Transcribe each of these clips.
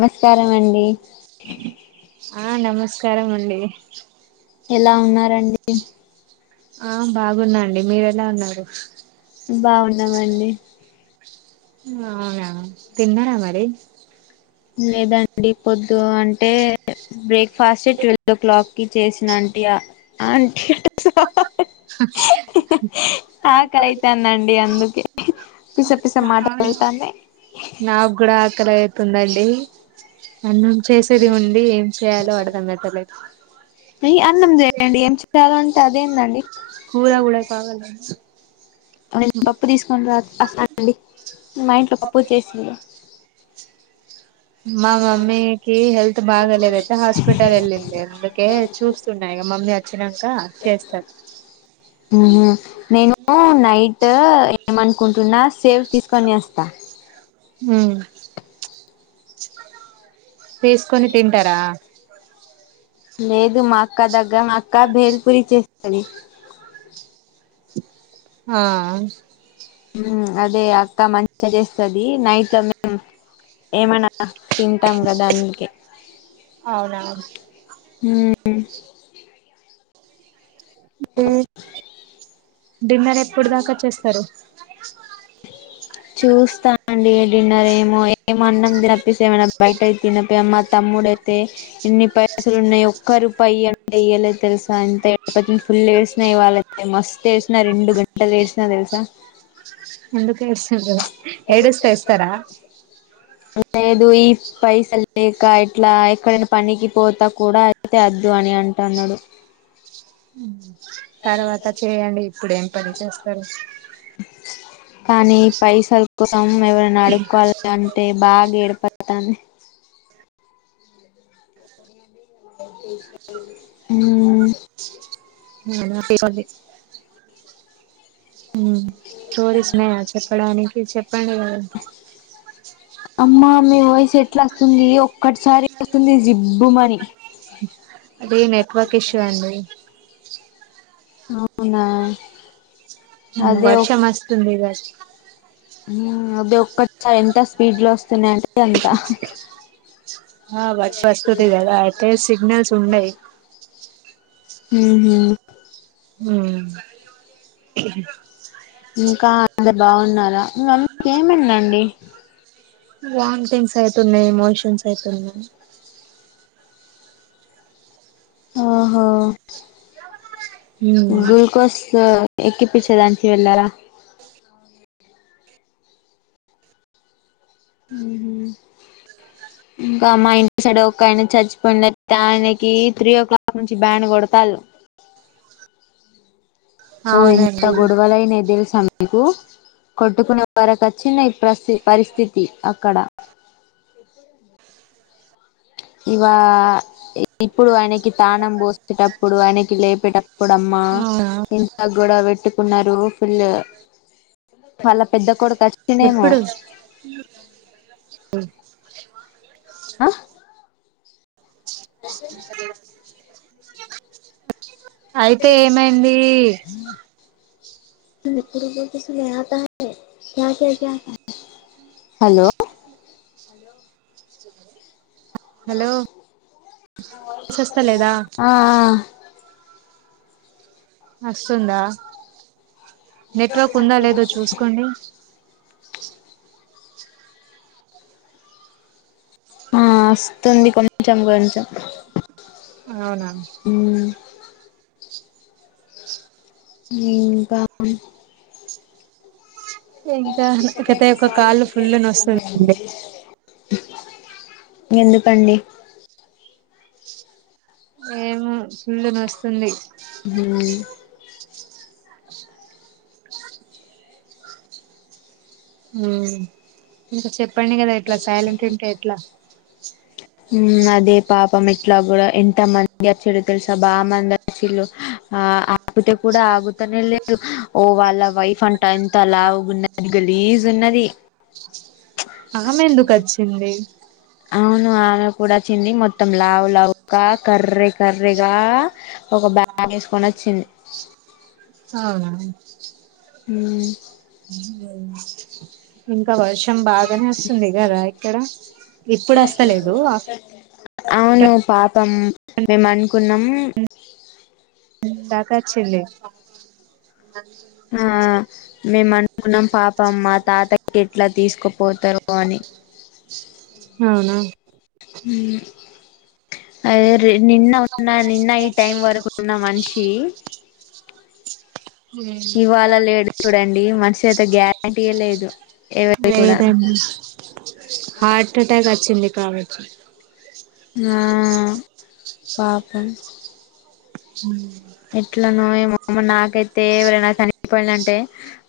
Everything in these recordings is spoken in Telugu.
నమస్కారం అండి ఆ నమస్కారం అండి. ఎలా ఉన్నారండి. ఆ బాగున్నాండి మీర ఎలా ఉన్నారు. బాగున్నామండి. అవునా తిన్నారా మరి. లేదండి పొద్దు అంటే. బ్రేక్ఫాస్ట్ ట్వెల్వ్ ఓ క్లాక్ కి చేసినంటి ఆంటి అట ఆకలియితానండి అందుకే పీస పీస మాటల్తానాయి నాకు కూడా ఆకలి అయితుందండి అన్నం చేసేది ఉంది ఏం చేయాలో అర్థమైతలే రి అన్నం చేయండి ఏం చేయలో అంటే అదేందండి కూర గుడ కాగేల పప్పు తీసుకొని రాస్తాండి మా ఇంట్లో పప్పు చేసి మా మమ్మీకి హల్త్ బాగాలేదైతే హాస్పిటల్ ఎల్లింది అందుకె చూస్తున్నాయిగా మమ్మీ వచినంక చేస్తాది నేను నైట్ ఏమణకుంటూన్నా సేవ్ తీసుకొని అస్తా ఉం తిసుకొని తింటారా లేదు మా అక్క దగ్గర మా అక్క బేల్ పరి చేస్తది ఆ అదే అక్క మంచిగా చేస్తుది నైట్ ఏమన్నా తింటాం గదా అనీటికి అవునా ఉం ఉం డిన్నర్ ఎప్పుడు దాకా చేస్తారు చూస్తానండి డిన్నర్ ఏమో ఎ ఏమ అన్నం తినప్పేస ఏమనా బయటయి తినప్పమ్ మా తమ్ముడైతే ఇన్ని పే అసలు ఉన్నాయి ఒక్క రూపాయి ఇయ్యి అంటే ఇయ్యలేదు తెలుసా ఎంత ఫుల్ ఏడ్చినా ఇవాళైతే మస్త్ ఏడ్చినా రెండు గంటలు ఏడ్చినా తెలుసా ఎందుకుఎడ్చిన్లు ఏడుస్తే ఇస్తస్తారా లేదు యి పైసలు లేక ఇట్లా ఎక్కడైనా పనికి పోతా కూడా అయితే వద్దు అని అంటు అన్నాడు తర్వాత చేయండి ఇప్పుడు ఎ పని చేస్తారు కానీ పైసలు కోసం ఎవరైనా అడుకోవాలి కాని బాగా ఏడుపాతనంది ఉం అ ఉ స్టోరీస్ ఉన్నాయా చెప్పడానికి చెప్పండి కదా అమ్మా మీ వయిస్ ఎట్లా వస్తుంది ఒక్కటిసారి వస్తుంది జిబ్బుమని అదే నెట్వర్క్ ఇష్యూ అండి అవునా అదే వర్షమస్తుది కదా అది ఒక్కటిసారి ఎంత స్పీడ్ లో వస్తున్నాయింటడి అంత ఆ వస్తుతి కదా అయితే సిగ్నల్స్ ఉండయి ఉం ఉం ఇంకా అందరూ బాగున్నారా మి మమ్మీకి ఏమైందండీ వామిటింగ్స్ అయితున్నాయి ఎమోషన్స్ అయితున్నాయి ఆహ గ్లుూకోస్ ఎక్కిప్పచ్చేదానికి వెళ్ళారా క ఉ ఇంకా మా ఇంటి సైడ్ ఒక్కాయన చచ్చిపోయిండు అయితే ఆయనకి త్రీ ఓ క్లాక్ నుంచి బ్యాండ్ కొడతాల్లు. ఓ ఎంత అవునండి గొడవలు అయినయి తెలుసా మీకు కొట్టుకునే వరకు అచ్చినయి ప్రసి పరిస్థితి అక్కడ. ఇవా ఇప్పుడు ఆయనకి తానం పోసేటప్పుడు, ఆయనకి లేపేట ప్పుడమ్మా అవునా గొడవ పెట్టుకున్నరు ఫుల్ వాళ్ళ పెద్ద కొడుకు అచ్చిండేమో ఇ ఆ [inaudible] అయితే ఏమైంది? పతే సమయం ఆత క కక హలో హలో హలో వస్తలేదా ఆ అస్తుందా నెట్వర్క్ ఉందా లేదో చూసుకోండి. ఆ అస్తుంది కొంచెం కొంచెం. అవునా హ్ ఇంకా ఇంకా నాకయితే ఒక కాళ్ళు ఫుల్ నొస్తుండే. ఎందుకండి? ఏమో ఫుల్లు నొస్తుంది. ఆ ఆ ఇంక చెప్పండి కదా ఇట్లా సైలెంట్ ఉంటే ఎట్లా. అదే పాపం ఇట్లా కూడా ఎంత మంది అచ్చుడు తెలుసా బామంది అచ్చిల్లు ఆ ఆపితే కూడా ఆగుతనే లేరు ఓ వాళ్ళ వైఫ్ అం ట ఇంత లావుగున్నది గలీజ్ ఉన్నది. అ అవును ఆ మె కూడా అచ్చింది మొత్తం లావు లావుగా కర్రే కర్రేగా ఒక బ్యాగ్ ఎసుకొని అచ్చింది. అవునా. హ్ [inaudible] ఇంకా వర్షం బాగనే వస్తుంది కదా ఇక్కడ, ఇప్పుడస్తలేదు. అవును పాపం మేం అనుకున్నం. తాకచ్చింది. ఆ మేం అనుకున్నం పాపం ఆ తాతకి ఎట్లా తీసుకపోతరో అని. అవునా అయర్ నిన్న ఉన్న నిన్న ఈ టైం వరకు ఉన్న మనిషి ఇవాళ లేడు చూడండి. మనిషయితే గ్యారంటీయే లేదు. ఎవర్ది కూడా. లేదండి హార్ట్ ఎటాక్ వచ్చింది కాచ్చ ఉ పాపం ఉ ఎట్లనో ఏమో నాకైతే ఎవరైనా చనిపోయిన అంటే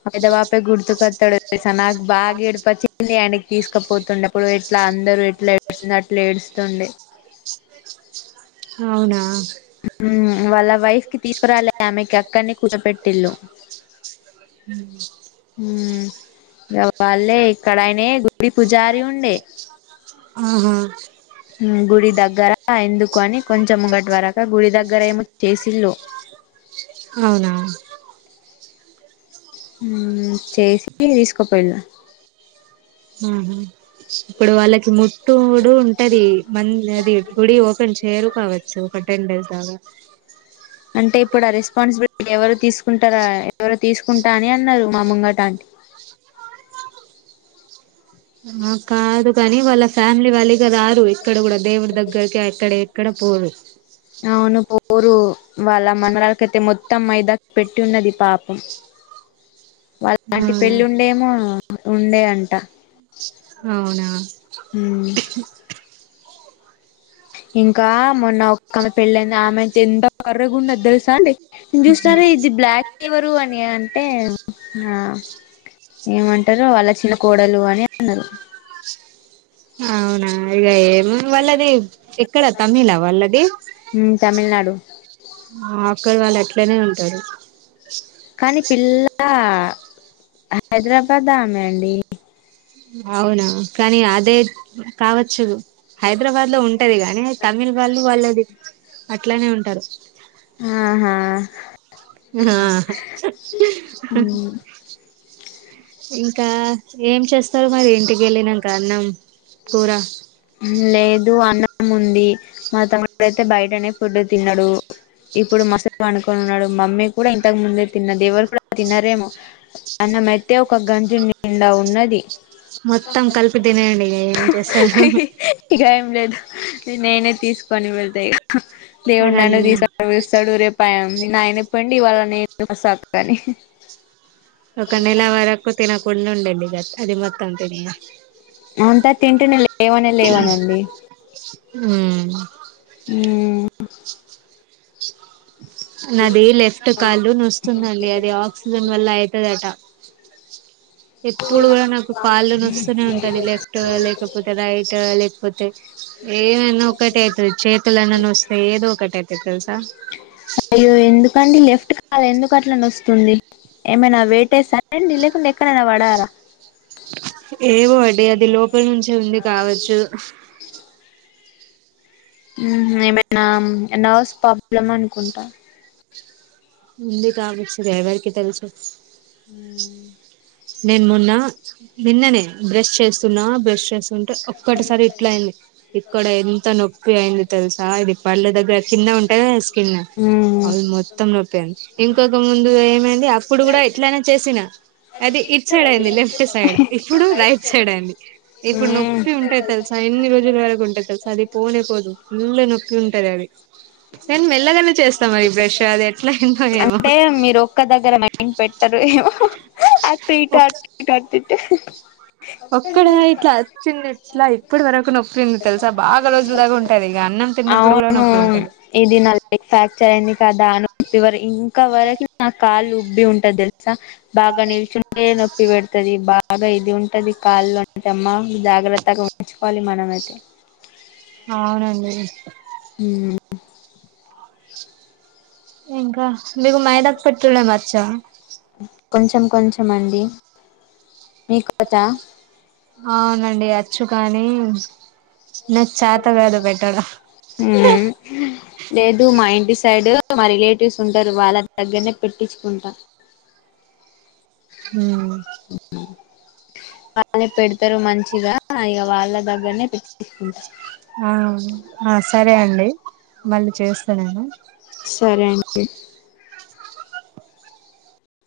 పదవాపే గుర్తుకొత్తాడు నాకు బాగా ఏడుపొచ్చి ఆయనకి తీసుకుపోతుండ ఇప్పుడు ఎట్లా అందరు ఎట్లా ఏడుస్తుంది అట్లా ఏడుస్తుండే అవునా ఉ వాళ్ల వైఫ్ కి తీసుకురాలే ఆమెకి అక్కడనే కూర్చోబెట్టి ఇల్లు ఉ ఉ వాళ్లే ఇక్కడైనే గుడి పూజారి ఉండే ఆహా ఉ గుడి దగ్గర ఎందుకు అని కొంచెం ముంగట వరక గుడి దగ్గర ఏమో చేసిల్లు అవునా ఉ చేసి తీసుకుపో వెళ్ళు ఉహు ఇప్పుడు వాళ్ళకి ముట్టుడు ఉంటది మంది అది గుడి ఓపెన్ చేరు కావచ్చు ఒక టెన్ డేస్ దాకా అంటే ఇప్పుడు ఆ రెస్పాన్సిబిలిటీ ఎవరు తీసుకుంటారా ఎవరు తీసుకుంటా అని అన్నారు మా ముంగట ఆంటీ ఆ కాదు కాని వాళ్ల ఫ్యామిలీ వాళ్ళీ క రారు ఇక్కడ కూడా దేవుడి దగ్గరకి అక్కడ ఎక్కడ పోరు అవును పోరు వాళ్ల మనరాలకైతే మొత్తం మైదా పెట్టి ఉన్నది పాపం వాళ్ల ఆంటీ అవునా పెళ్ళి ఉండేమో ఉండే అంట మీచ్ అవునా ఉ ఇంకా మొన్న ఒక ఆమె పెళ్ళంది ఆమె అంత ఎంతో కర్రీ గుండు తెలుసా అండి ఇది చూసినారా ఇది బ్లాక్ ఫీవర్ అని అ అంటే ఆ ఏమంటారు వాళ్ల చిన్న కోడలు అని అన్నారు అవునా ఇక ఏమో వాళ్లది ఎక్కడ తమిళ వాళ్ళది ఉ తమిళనాడు అక్కడ వాళ్లు అట్లనే ఉంటారు కానీ పిల్ల హైదరాబాద్ ఆమె అండి అవునా కానీ అదే కావచ్చు హైదరాబాద్ లో ఉంటది కానీ తమిళ్ వాళ్ళు వాళ్ళది అట్లానే ఉంటారు ఆహా ఆ ఇంకా ఏం చేస్తారు మరి ఇంటికి వెళ్ళినాక అన్నం కూర లేదు అన్నం ఉంది మా తమ్ముడు అయితే బయటనే ఫుడ్ తిన్నాడు ఇప్పుడు కాసేపు పడుకుని ఉన్నడు మమ్మీ కూడా ఇంతకు ముందే తిన్నది ఎవరు కూడా తినరేమో అన్నమైతే ఒక గంజిం నిండా ఉన్నది మొత్తం కలిపి తినేయండి ఇగ ఏం చేస్తారు [inaudible] ఇగ ఏం లేదు నేనే తీసుకొని వెళ్తా ఇగ దేవుడు అదన్ నన్ను తీసు లేసాడు రేపు నిన్న ఆయనే పోయిండు ఇవాళ నేను సక్కగాని ఒక నెల వరకు తినకుండా ఉండండి ఇగ అది మొత్తం అంత [inaudible] అంతా తింటే లేవనే లేవనండి మ్ మ్ నాది లెఫ్ట్ కాళ్ళు నొస్తుందండి అది ఆక్సిజన్ వల్ల అయితదట ఎప్పుడు గూడా నాకు కాళ్ళు నొస్తనే ఉంటాయి లే ఫ్టో లేకపోతే రైటో లేకపోతే ఏమైనా ఒకటైతది చేతులన్నా నొస్తయి ఏదో ఒకటి అయితది తెలుసా అయ్యో ఎందుకండి లెఫ్ట్ కాలు ఎందుకు అట్ల నొస్తుంది ఏమైనా వెయిట్ యేసారా అండి లేకుంటే ఎక్కడైనా బడ్డారా ఏమో అండి అది లోపల నుంచే ఉంది కావచ్చు మ్ ఏమైనా నర్వస్ ప్రాబ్లమ్ అనుకుంటా ఉంది కావచ్చు గా ఎవరికి తెలుసు మ్ నేను మొన్న నిన్ననే బ్రష్ చేస్తున్నా బ్రష్ చేస్తుంటే ఒక్కటిసారి ఇట్లా అయింది ఇక్కడ ఎంత నొప్పి అయింది తెలుసా ఇది పళ్ళ దగ్గర కింద ఉంటది గదా స్కిన్ అవు మొత్తం రొప్పయింది ఇంకొక ముందు ఏమైంది అప్పుడు గూడా ఇట్లానే చేసినా అదే ఇట్ సైడయింది లెఫ్ట్ సైడ్ ఇప్పుడు రైట్ సైడ్ అయింది ఇప్పుడు నొప్పి ఉంటాయి తెలుసా ఎన్ని రోజుల వరకు ఉంటాది తెలుసా అది పోనేపోదు ఫుల్ నొక్కిి ఉంటది అది నేను మెల్లగానే జేస్తా మరి బ్రెష్ అది ఎట్లాయిందో ఏమో అంటే మీరు ఒక్క దగ్గర మైండ్ పెట్టరు ఏమో అటు ఇటు అటు ఇటు అటు ఇటు [inaudible] ఒక్కడ ఇట్లా చిన్న ఇట్లా ఇప్పటి వరకు నొప్పి ఉంది తెలుసా బాగా రోజుల దాకా ఉంటది ఇక అన్నం తిన్నప్పుడు కూడా అవును నొప్పి ఉంటది ఇది న ది ఫ్రాక్చర్ అయింది కదా అను ఫివరు ఇంకా వరకు నా కాళ్ళు ఉబ్బి ఉంటది దె లుసా బాగా నిల్చుంటే నొప్పి పెడతది బాగా ఇది ఉంటది కాళ్లో అమ్మా జాగ్రత్తగా ఉంచుకోవాలి మనమైతే అవునండి మ్ ఇంకా మీకు మైదాకు పెట్టడం వచ్చా కొంచెం కొంచెం అండి మీకు వచ్చా అవునండి అచ్చు కానీ నాకు చేత కాదు పెట్టడం మ్ లేదు మా ఇంటి సైడ్ మా రిలేటివ్స్ ఉంటరు వాళ్ళ దగ్గరనే పెట్టించుకుంటా మ్ వాళ్ళే పెడతరు మంచిగా ఇగ వాళ్ళ దగ్గరనే పెట్టించుకుంటా ఆ ఆ సరే అండి మళ్ళీ చేస్త నేను సరే అండి